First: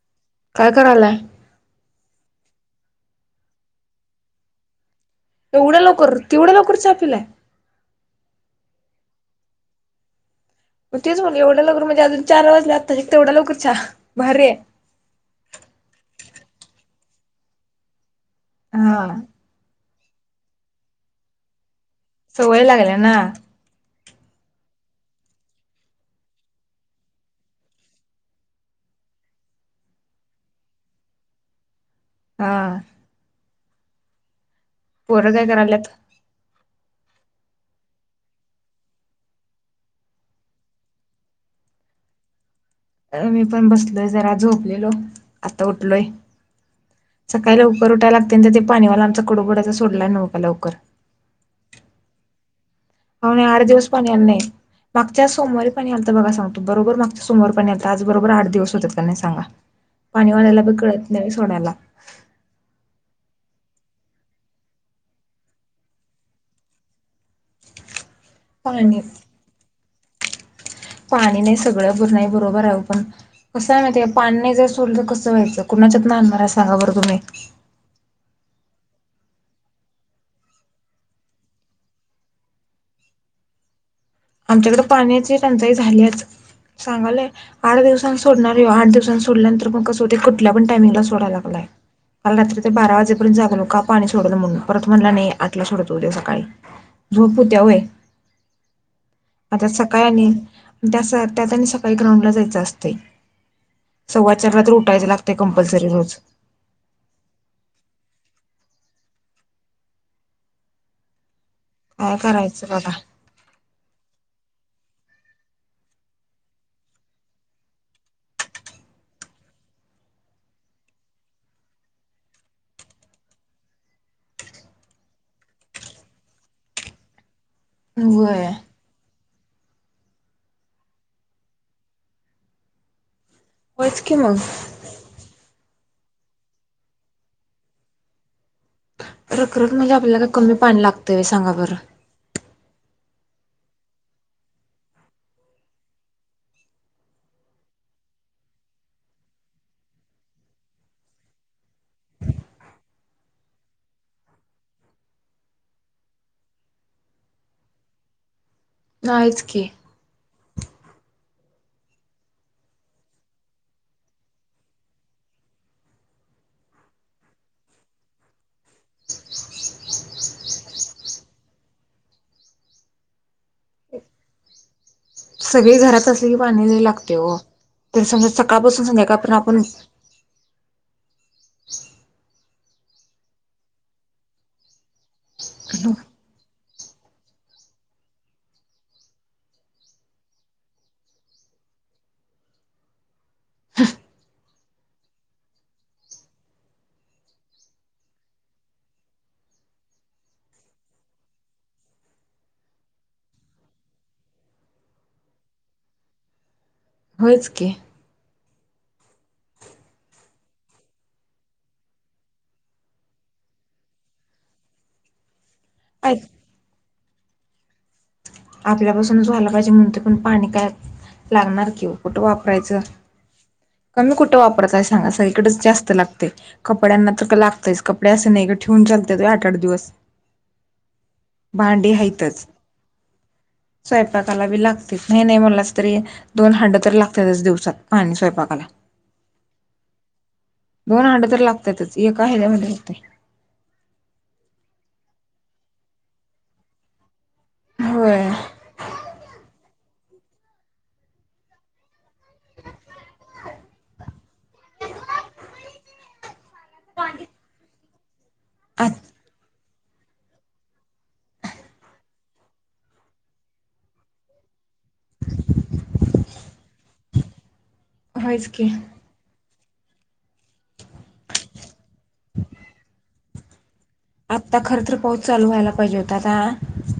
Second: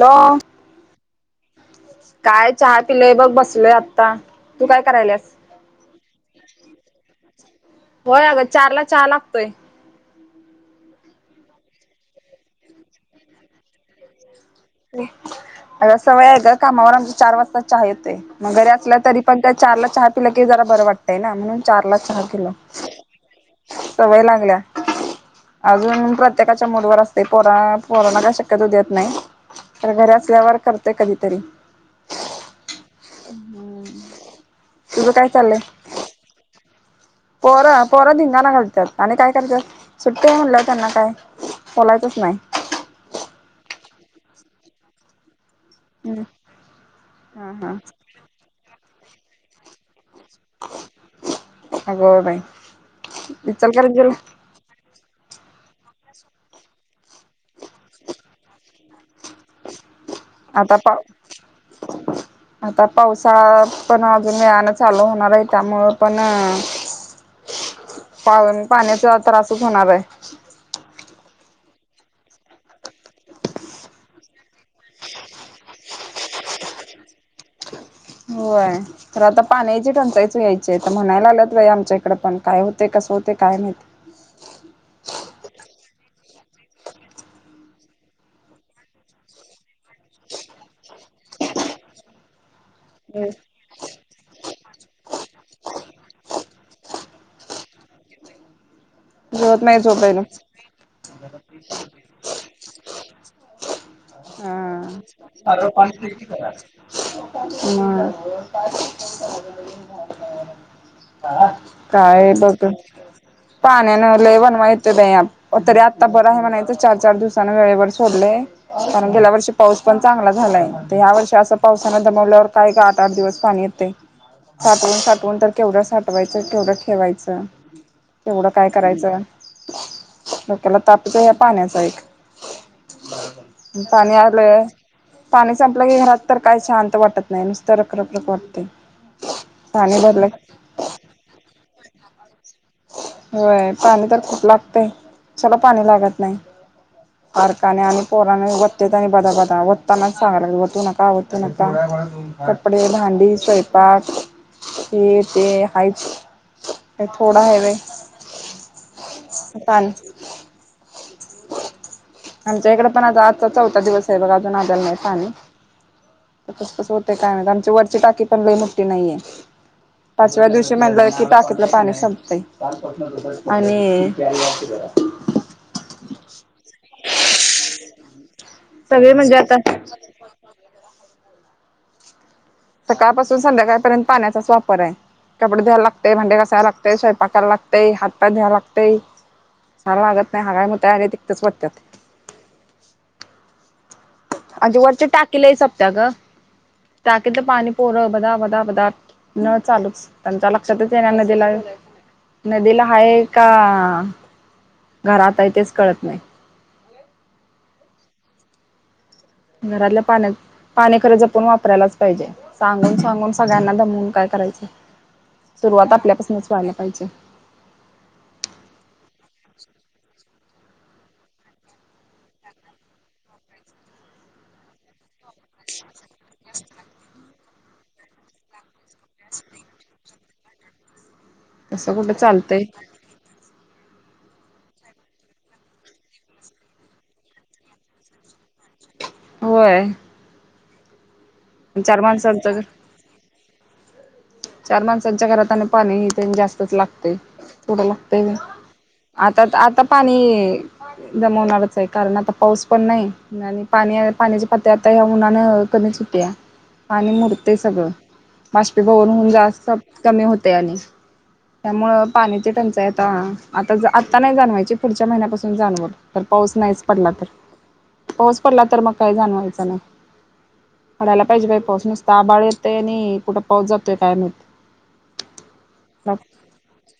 Hello काय करायलाय काय चहा पिलंय बघ बसलय आता तू काय करायला एवढ्या लवकर तेवढ्या लवकर चहा पिलाय होय अगं चार ला चा लागतोय मग तेच म्हण एवढ्या लवकर म्हणजे अजून चार वाजले आता तेवढ्या लवकरच आहे चहा भारी आहे अगं सवय ग कामावर आमच्या चार वाजता चहा येतोय मगरे असलं हा तरी पण त्या चारला चहा पिला की जरा बरं वाटतंय ना म्हणून चारला चहा केलो सवय लागल्या ना सवय लागल्या ना अजून प्रत्येकाच्या मूड वर असते ना पोरा पोरांना शक्यतो देत नाही तर घर असल्यावर करतेय कधीतरी हा तुझं पोरं काय चाललंय करायलात पोरं धिंगाणा घालतात आणि काय करतात सुट्टी म्हटल्यावर त्यांना काय बोलायचच नाही मी पण बसलोय जरा झोपलेलो आता उठलोय हम्म हा सकाळी लवकर हा उठायला लागते ते पाणी वाल्यांचं कडू थोड्याच सोडलाय नव का लवकर अग बाई. हो नाही आठ दिवस पाणी इचलकरंजीला आलं नाही मागच्या सोमवारी पाणी आल तर बघा सांगतो बरोबर मागच्या सोमवारी. पण आज बरोबर आठ दिवस होतात कि नाही सांगा. पाणीवाल्याला आता पण पाव कळत नाही सोडायला. आता पावसाळा पण अजून व्यायानं चालू होणार आहे त्यामुळ पण पाव पाणी पाण्याचा त्रासच होणार आहे. पाणी नाही सगळं भर नाही बरोबर आहे पण कसं आहे मा पानने जर सर तर कसं व्हायचं कुणाच्यातन आणणार आहे सांगा बरं तुम्ही होय तर आता पाण्याची टंचायच यायची तर म्हणायला आलंत व आमच्या इकडें पण काय होते कास हो ते काय माहित. आमच्याकडे पाण्याची टंचाई झालीच. सांगालय आठ दिवसां सोडणार आहे आठ दिवसां सोडल्यानंतर मग कसं होते कुठ पण टामिंगला सोडायला लागलाय. काल रात्री बारा वाजेपरण जागलो का पाणी सोडण म्हण परत म्हणला नाही आतला सोडत उद्या सकाळी झोपूत्या वय आ जेवत त्या नाही सकाळी आणि झोपेलच त्या त्यात आणि सकाळी ग्राउंडला जायचं असतंय. सव्वा चारला तर हम् उठायचं लागतंय हम्. कंपल्सरी रोज हा [unintelligible] काय करायचं बघ बघा. पाण्यान लई वन ते तरी आत्ता बरं आहे म्हणाच चार चार दिवसना वेळेवर सोडलंय. कारण गेल्या वर्षी पाऊस पण चांगला झालाय तर ह्या वर्षी असं पावसान दमवल्यावर काय का आठ आठ दिवस पाणी साठवून साठवून तर केवढं साठवायचं केवढं ठेवायचं. तेवढं व्हय काय करायचं. डोक्याला तापच आहे या पाण्याचा एक. होयच की पाणी मग आलंय पाणी संप आप [unintelligible] घरात तर काही शांत वाटत नाही नुसतं रखरखरख वाटते. प्रकरक म्हणजे आपल्याला काय कमी पाणी लागतंय सांगा बरं. होय पाणी तर खूप लागतंय कशाला पाणी लागत नाही. अडकाने आणि पोराने वते आणि बदा बदा वतताना सांग वतू नका वतू नका. कपडे भांडी स्वयंपाक हे ते हायचं. ते थोडा हवे नाहीच की. आमच्या इकडे पण आता आजचा चौथा दिवस आहे बघा अजून आजला नाही पाणी. तस कस होते काय नाही आमची वरची टाकी पण लई मुटठी नाहीये. पाचव्या दिवशी म्हणलं की टाकीतलं पाणी संपतय आणि सगळे घरात असली पाणी लागते हो त समजा सकाळपासून सगळे म्हणजे संध्याकाळपर्यंत आपण आता सकाळपासून संध्याकाळपर्यंत पाण्याचाच वापर आहे. कपडे धुवायला लागते, भांडे घसायला लागते, स्वयंपाकला लागतेय, हातपाय धुवायला लागतेय. ार [unintelligible] वागत नाही हगाय [unintelligible] मतग तिकतच वाटतात अज वरचे टाकी लई सपत्या ग टाकी तर पाणी पोर बदा, बदा, बदा नळ चालूच त्यांच्या लक्षातच येण्याना दिला. नदीला हाय का घरात आहे तेच कळत नाही. होचके. घरातल्या पाण्यात पाणी खरं जपून वापरायलाच पाहिजे सांगून सांगून सगळ्यांना दमून काय खरंय सुरुवात ऐक आपल्यापासूनच व्हायला पाहिजे. आपल्यापासूनच व्हायला पाहिजे म्हणून ते पण पाणी काय लागणार की कुठं वापरायचं कमी कुठं वापराचंय सांगा स जास्त लागते कपड्यांना तर लागत कपडे असे ठेवून चालते त आठ आठ दिवस भांडे तसं कुठं हायतच. चालतंय. स्वयंपाकाला बी लागते नाही नाही मला तरी दोन हा्ड तर लागतातच दिवसात पाणी स्वयंपाक बला [unintelligible] होय दोन हंड तर लागतातच चार एका माणसांचं हज्यामध्ये होते चार माणसांच्या घरात आणि पाणी तेन जास्तच लागते. थोडं लागत होय आता आता पाणी दमवणारच आहे कारण आता पाऊस पण नाही, आणि पाणी पाण्याचे पातळी आता या उनानं कधी सुट्या आणि मुरते सगळं बाशपी आ भूवन कमी होत आणि त्यामुळं पाण्याची टंचाई आता आता आत्ता नाही जाणवायची पुढच्या महिन्यापासून जाणव तर पाऊस नाहीच पडला तर, पाऊस होयच पडला की तर मग काही जाणवायच नाही. पडायला पाहिजे बाय पाऊस नुसत आबाळ येत आणि कुठे पाऊस जातो आता खर तर पाऊस चालू व्हायला पाहिजे होता आता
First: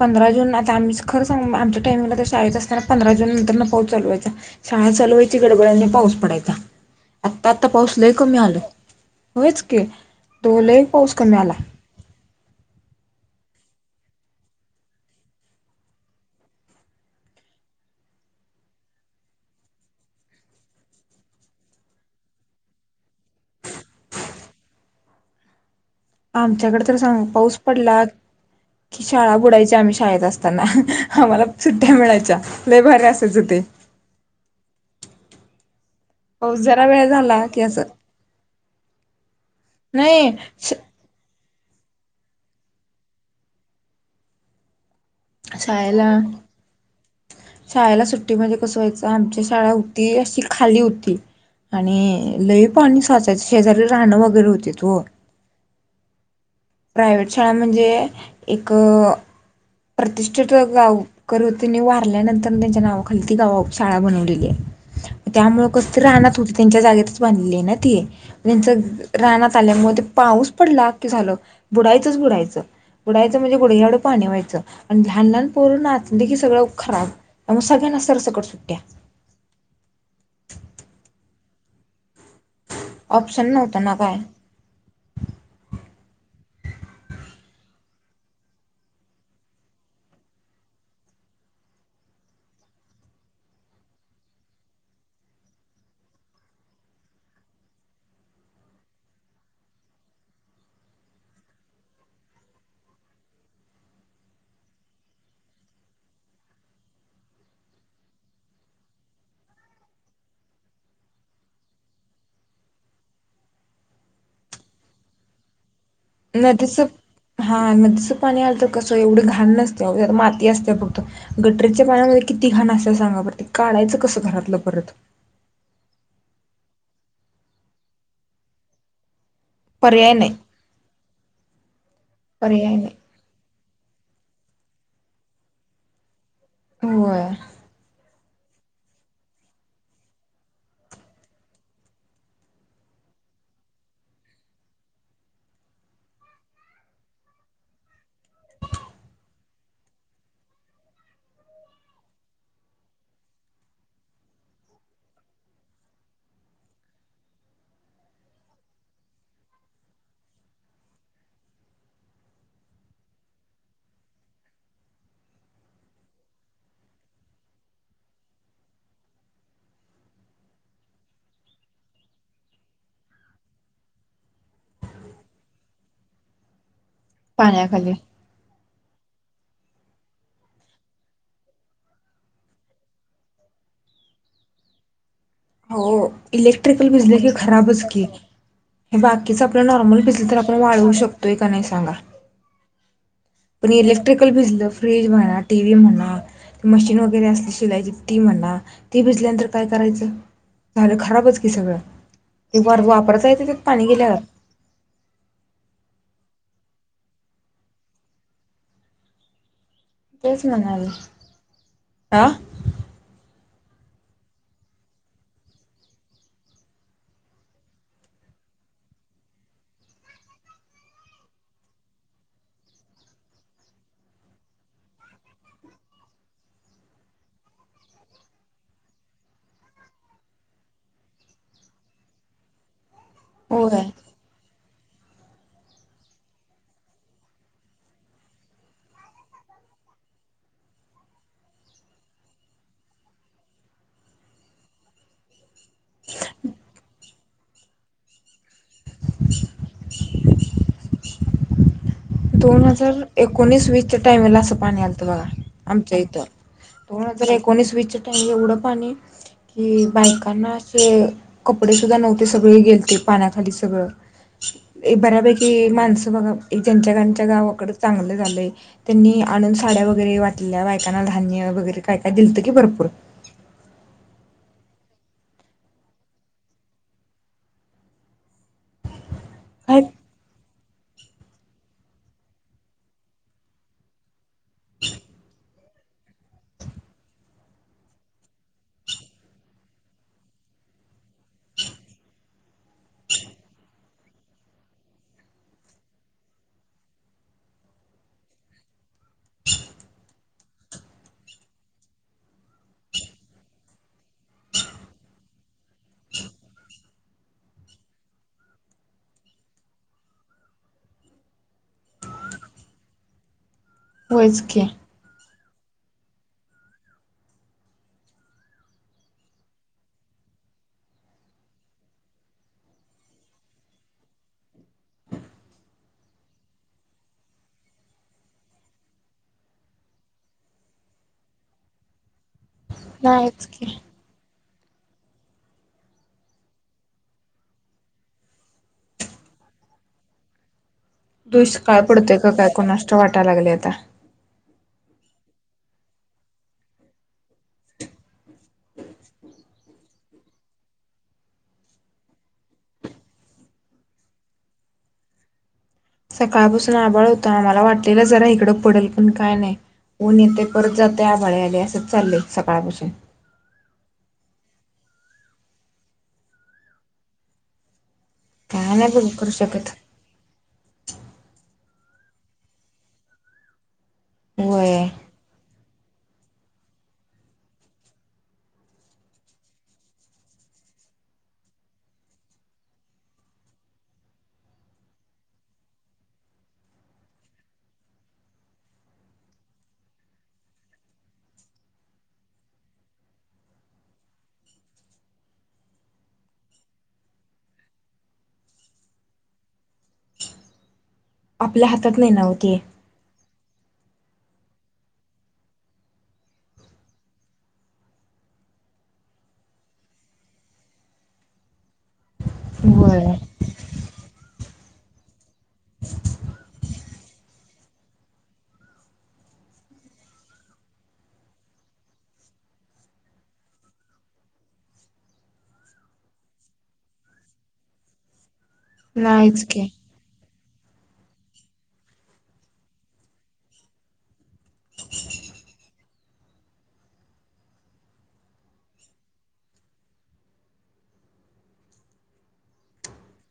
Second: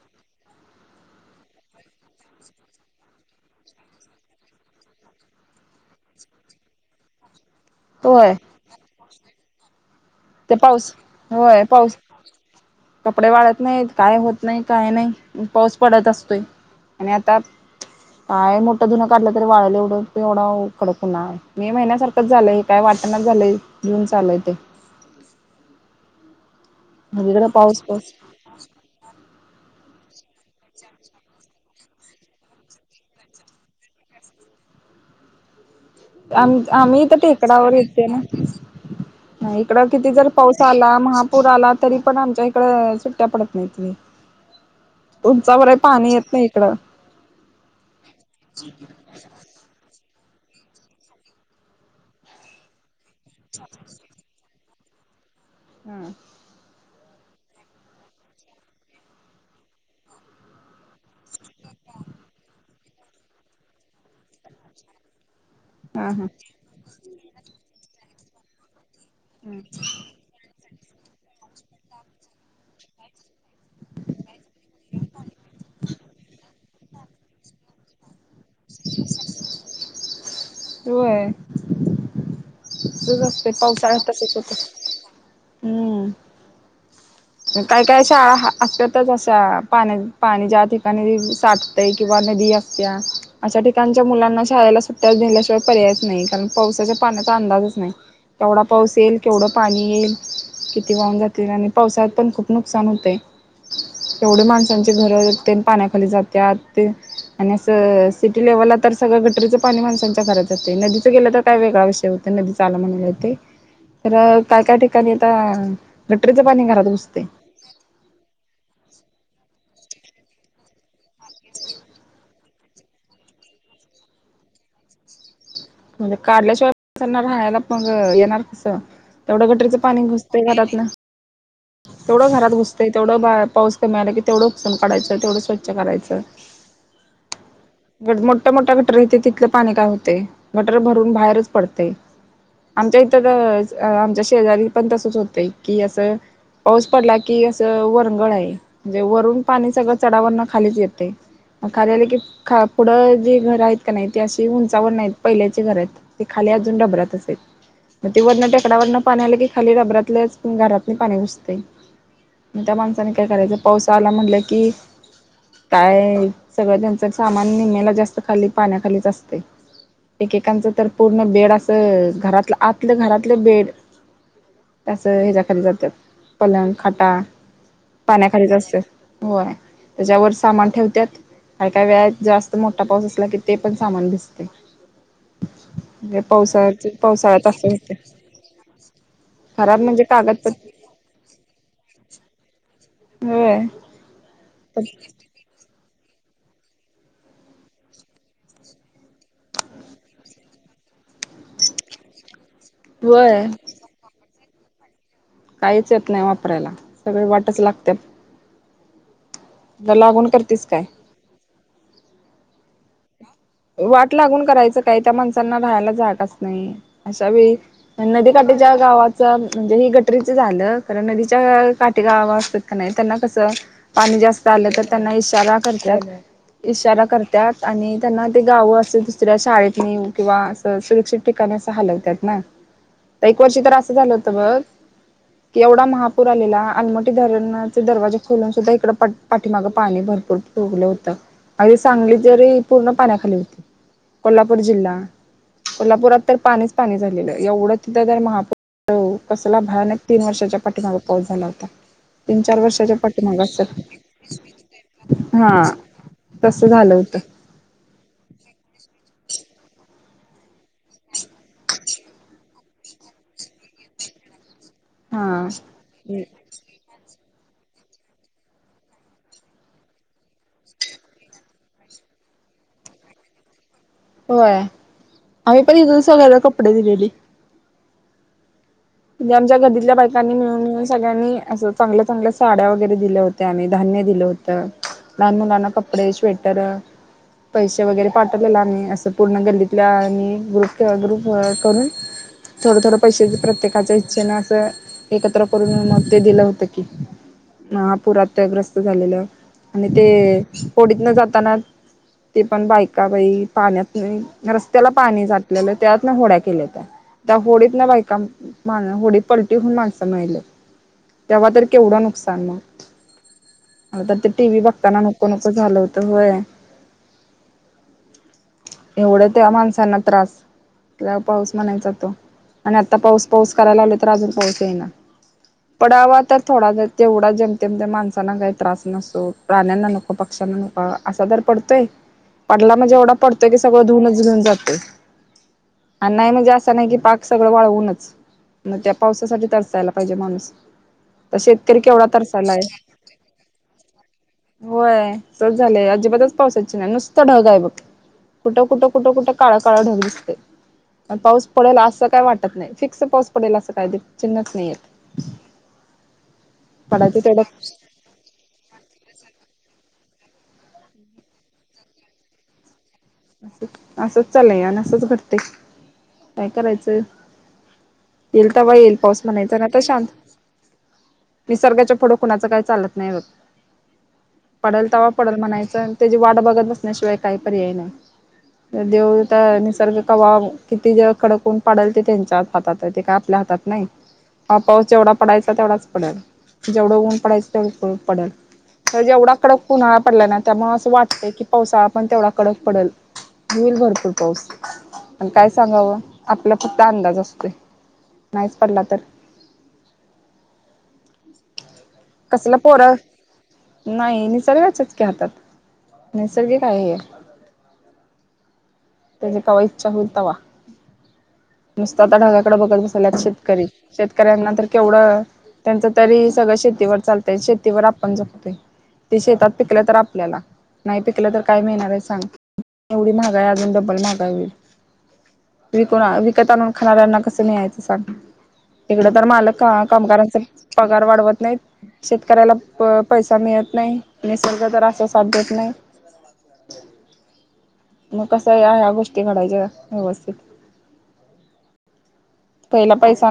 पंधरा आता खर सांगू आमच्या टामिंगला तर शाळेत असताना पंधरा जून नंतर पाऊस चालू व्हायचा शाळा चालू व्हायची. डड पाऊस पडायचा. आता पाऊस लय होय कमी आलं होयच की दो लय पाऊस कमी आला होय पाऊस कपडे वाळत नाहीत काय होत नाही काय नाही पाऊस पडत असतोय आणि आता, काय मोठं धुनं काढलं तरी वाळलं एवढं एवढा उ खडकन आहे मे महिन्यासारखं झालंय काय वाट घटना झालंय घऊन चालय ते आमच्याकडे तर सांग सगळीकडे पाऊस पडला पाऊस की शाळा बुडायची आम् शाळेत असताना आम्हाला सुट्ट्या मिळायच्या लय भारी असायच ते, [unintelligible] आम पाऊस जरा आम्ही वेळ तर झाला की टेकडावर असं येते ना, इकड किती जर पाऊस नाही आला महा पूर आला तरी पण आमच्या इकड सुट्ट्या पडत नाहीत. तुमच बर शाळेला पाणी येत नाय इकडं, शाळेला सुट्टीमध्ये कसवायचं आमच्या शाळा अशी खाली होती आणि लई पाणी स्वचायच शेजारी राहणं वगैरे होते. दो हम्म! प्रायव्ट शाळा म्हणजे एक प्रतिष्ठित गाव कर त्यांनी वारल्यानंतर त्यांच्या नावाखाली ती गाव शाळा बनवलेली आहे. अ्छा [unintelligible] त्यामुळं कस त राहनात होते त्यांच्या जागेतच बांधले ना ते त्यांच रानात आल्यामुळे ते पाऊस पडला की झाल बुडायचंच बुडायचं बुडायचं म्हणजे गुढग्याएव्हढ पाणी व्हायचं आणि लहान लहान पोरू नाचली की सगळं खराबग सगळ्यांना सरसकड सुट्ट्या होय! तसंच असतय ऑप्शन नव्हता ना पावसाळ्यात काय तसंच असतय, हम्म काही काय शाळा असतच असा पाण्या पाणी ज्या ठिकाणी साठतय किंवा, नदी असत्या अशा ठिकाणच्या मुलांना शाळेला सुट्ट्याल्याशिवाय पर्यायच नाही कारण पावसाच्या पाण्यात त्याचा अंदाजच नाही केवढा पाऊस येईल, केवढं पाणी येईल, किती वाहून जातील आणि पावसात, पण खूप नुकसान होते. एवढे माणसांचे घरते पाण्याखाली जातात ते आणि असं सिटी लेव्हलला तर सगळं गटरीचं पाणी माणसांच्या घरात जातं नदीचं गेलं तर काय वेगळा विषय होत नदी आला म्हण ते तर काय काय ठिकाणी आता गटरीचं पाणी घरात नदीचं बसत हा नदीचं पाणी आलं तर कसं एवढे घाण नसते आ माती असते फक्त गटररीच्या पाण्यामध्ये किती घाण असे सांगा पर ते काढायचं कसं घरातलं परत म्हणजे काढल्याशिवाय राहायला मग येणार कसं तेवढं गटरीचं पाणी पर्याय नाही घुसतेय घरातन तेवढं घरात पर्याय घुसतंय नाही तेवढं पाऊस कमी आला की तेवढं पुसून काढायचं तेवढं स्वच्छ करायचं हो मोठ्या मोठ्या गटर येते तिथलं पाणी काय होते गटर भरून बाहेरच पडते. आमच्या इतर आमच्या शेजारी पण तसच होतय की असं पाऊस पडला की असं वरंगळ आहे म्हणजे वरून पाणी सगळं चडाव न खालीच येते. खाली आलं की पुढं जे घर आहेत का नाही ते अशी उंचावर नाही पहिल्याचे घर आहेत ते खाली ते अजुन डबरातच आहेत वरच्या टेकडावरून पाणी आलं की खालीबरात घरात पाणीघुसत. त्या माणसाने काय करायचं पावसाला म्हणलं की काय सगळं त्यांचं सामान निेहमेला जास्त खाली पाण्याखालीच असते एकेकांचं तर पूर्ण बेड असं घरात आतलं घरातले बेड त्यास हच्या खाली जातं पलंग खाटा पाण्याखाली पाण्याखालीच असत होय त्याच्यावर सामान ठेवतत कार काय वेयात जास्त मोठा पाऊस असला की ते पण सामान दिसते. हो इलेक्ट्रिकल बिजले क असं खराबच होते की हे बाकीच आपलं खराब म्हणजे नॉर्मल भिजले तर आपण कागदपत्र वाढवू शकतोय का नाही सांगा होय. पण इलेक्ट्रिकल बिजलं फ्रीज म्हणा टीव्ही म्हणा मशीन वगैरे असली शिलायची ती म्हणा ती भिजल्यानंतर काय करायचं झालं खराबच की सगळं एक वार वापरच आहे होय तथत पाणी गेल्यावर काहीच येत नाही वापरायला सगळे वाटच लागते लागून करतेस काय आ वाट लागून करायचं काय त्या माणसांना राहायला जागाच नाही. अशा वेळी नदी का काटे ज्या गावाचं म्हणजे हे गटरीच झालं खर नदीच्या काठीे गाव असतात का नाही त्यांना कस पाणी जास्त आलं तर त्यांना इशारा करत्यात इशारा करत्यात, आणि त्यांना ते गावं असे दुसऱ्या शाळेतनी किंवा अस सुरक्षित ठिकाणी असं हलवत्यात ना एक वर्षी तरी होय असं झालं होतं बघ कि एवढा महापूर आलेला. आलमटी धरणाचे दरवाजे खोलून सुद्धा इकड पाठीमागं पाणी भरपूर लं होत. आणि सांगली जरी पूर्ण पाण्याखाली होती. कोल्हापूर जिल्हा. कोल्हापुरात तर पाणीच पाणी झालेलं. एवढं तिथं तर महापौर कसला भयानक तीन वर्षाच्या पाठीमाग पाऊस झाला होता. तीन चार दोन हजार वर्षाच्या पाठी मग अस. एकोणीस वीसच्या टाइमला असं पाणी आलतं बघा हा. तस झालं होतं. स्विच टाईम एवढ पाणी कि बायकांना असे, कपडे सुद्धा नव्हते सगळे गेलते पाण्याखाली सगळं [inaudible] एक हा बऱ्यापैकी माणसं बघा. त्यांची च्या गावाकड चांगलं झालंय, त्यांनी आणून साड्या वगैरे वाटल्या. बायकांना धान्य वगैरे काही काय दिलत की भरपूर होय. आम्ही पण तथून सगळ्याला कपडे दिलेली. ते आमच्या काय गल्लीतल्या बायकांनी मिळून सगळ्यांनी असं चांगल्या, चांगल्या साड्या वगैरे दिल्या होत्या. आणिह धान्य दिलं होतं. लहान मुलांना कपडे, श्वेटर पैसे वगैरे पाठवलेला आम्ही, असं पूर्ण गल्लीतल्या आणि ग्रुप ग्रुप करून थोड थोडं पैसे प्रत्येक इच्छे न असं एकत्र करून मग, ते दिलं होतं की. महापुरात ग्रस्त झालेलं. आणि ते होडीत न जाताना ते पण बायका बाई पाण्यात रस्त्याला पाणी साठलेलं, त्यात ना होड्या केल्यात त्या होडीत ना बायका मा होडी पलटी होउन माणसं मेल्यात. तेव्हा तर केवढं नुकसान मग आ तर ते होयच टी व्ही की बघताना नको नको झालं होत. होय. एवढं त्या माणसांना त्रास, त्या पाऊस म्हणायचा तो. आणि आता पाऊस पाऊस करायला लावलोय, तर अजून पाऊस येई ना. पडावा तर थोडा ज तेवढा जेमतेमत माणसांना काही त्रास नसो, राण्यांना नको, पक्ष असा तर पडतोय? पडला म्हणजे एवढा पडतोय की सगळ धुूनच घेऊन जात आणि नाही म्हणजे असा नाही की पाक सगळ वाळवूनच मग त्या पावसासाठी तसायला पाहिजे माणूस तर दुईष शेतकरी काळ केवढा पडतेय का काय तरसायलाय कोणाष्ट वाटायला लागले आता होय सच झालंय अजिबातच पावसाची नाही नुसतं ढग आहे बघ कुठं कुठं कुठं कुठं काळा काळा ढग दिसते पाऊस पडेल असं काही वाटत नाही फ पाऊस पडेल असं काय ते चिन्हच नाहीय सकाळपासून आभाळ होता आम्हाला वाटलेला जरा इकडं पडेल पण काय नाही ऊन येते परत जातय आभाळे आले असच चाललेय सकाळपासून असंच चालय आणि असंच घडते काय करायचंय येईल तर बा काय नाही येईल बघू पाऊस करू म्हणायचा शकत. नाही तर शांत निसर्गाच्या फोटो कुणाचं काही चालत नाही हो होय पडेल तवा पडेल म्हणायचं त्याची वाट बघत बसण्याशिवाय काही पर्याय नाही देव निसर्ग कवाब किती जे खडकून पाडेल ते त्यांच्या हातात आहे ते काय आपल्या हातात नाही हा पाऊस जेवढा पडायचा तेवढाच पडेल जेवढा ऊन पडायच तेवढ पडेल तर जेवढा कडक उन्हाळा पडलाय ना त्यामुळे असं वाटतंय की पावसाळा पण तेवढा कडक पडेल होईल भरपूर पाऊस प काय सांगावं आपला फक्त अंदाज असतो नाहीच पडला तर आपल्या हातात नाही कसलं नवते पोरं नाही निसर्गाच्याच क हातात निसर्गिक आहे [inaudible] त्याची कावा इच्छा होलतावा नुसत आता ढगाकडे बघत बसल्यात होय शेतकरी शेतकऱ्यांनांतर केवढं त्यांच तरी सगळं शेतीवर चालतंय शेतीवर आपण जपतोय ते शेतात पिकलं तर आपल्याला नाही पिकलं तर काय मिळणार आहे सांग एवढी महागा आहे अजून ावी विक विकतानून खाणाऱ्यांना कसं नाहीयचं सांग इकडं तर नाहीच माल की कामगारांचा पगार वाढवत नाहीत शेतकऱ्याला पैसा मिळत नाही निसर्ग तर असा साध्य देत नाही मका या या गोष्टी घडायच्या व्यवस्थित. पहिला पैसा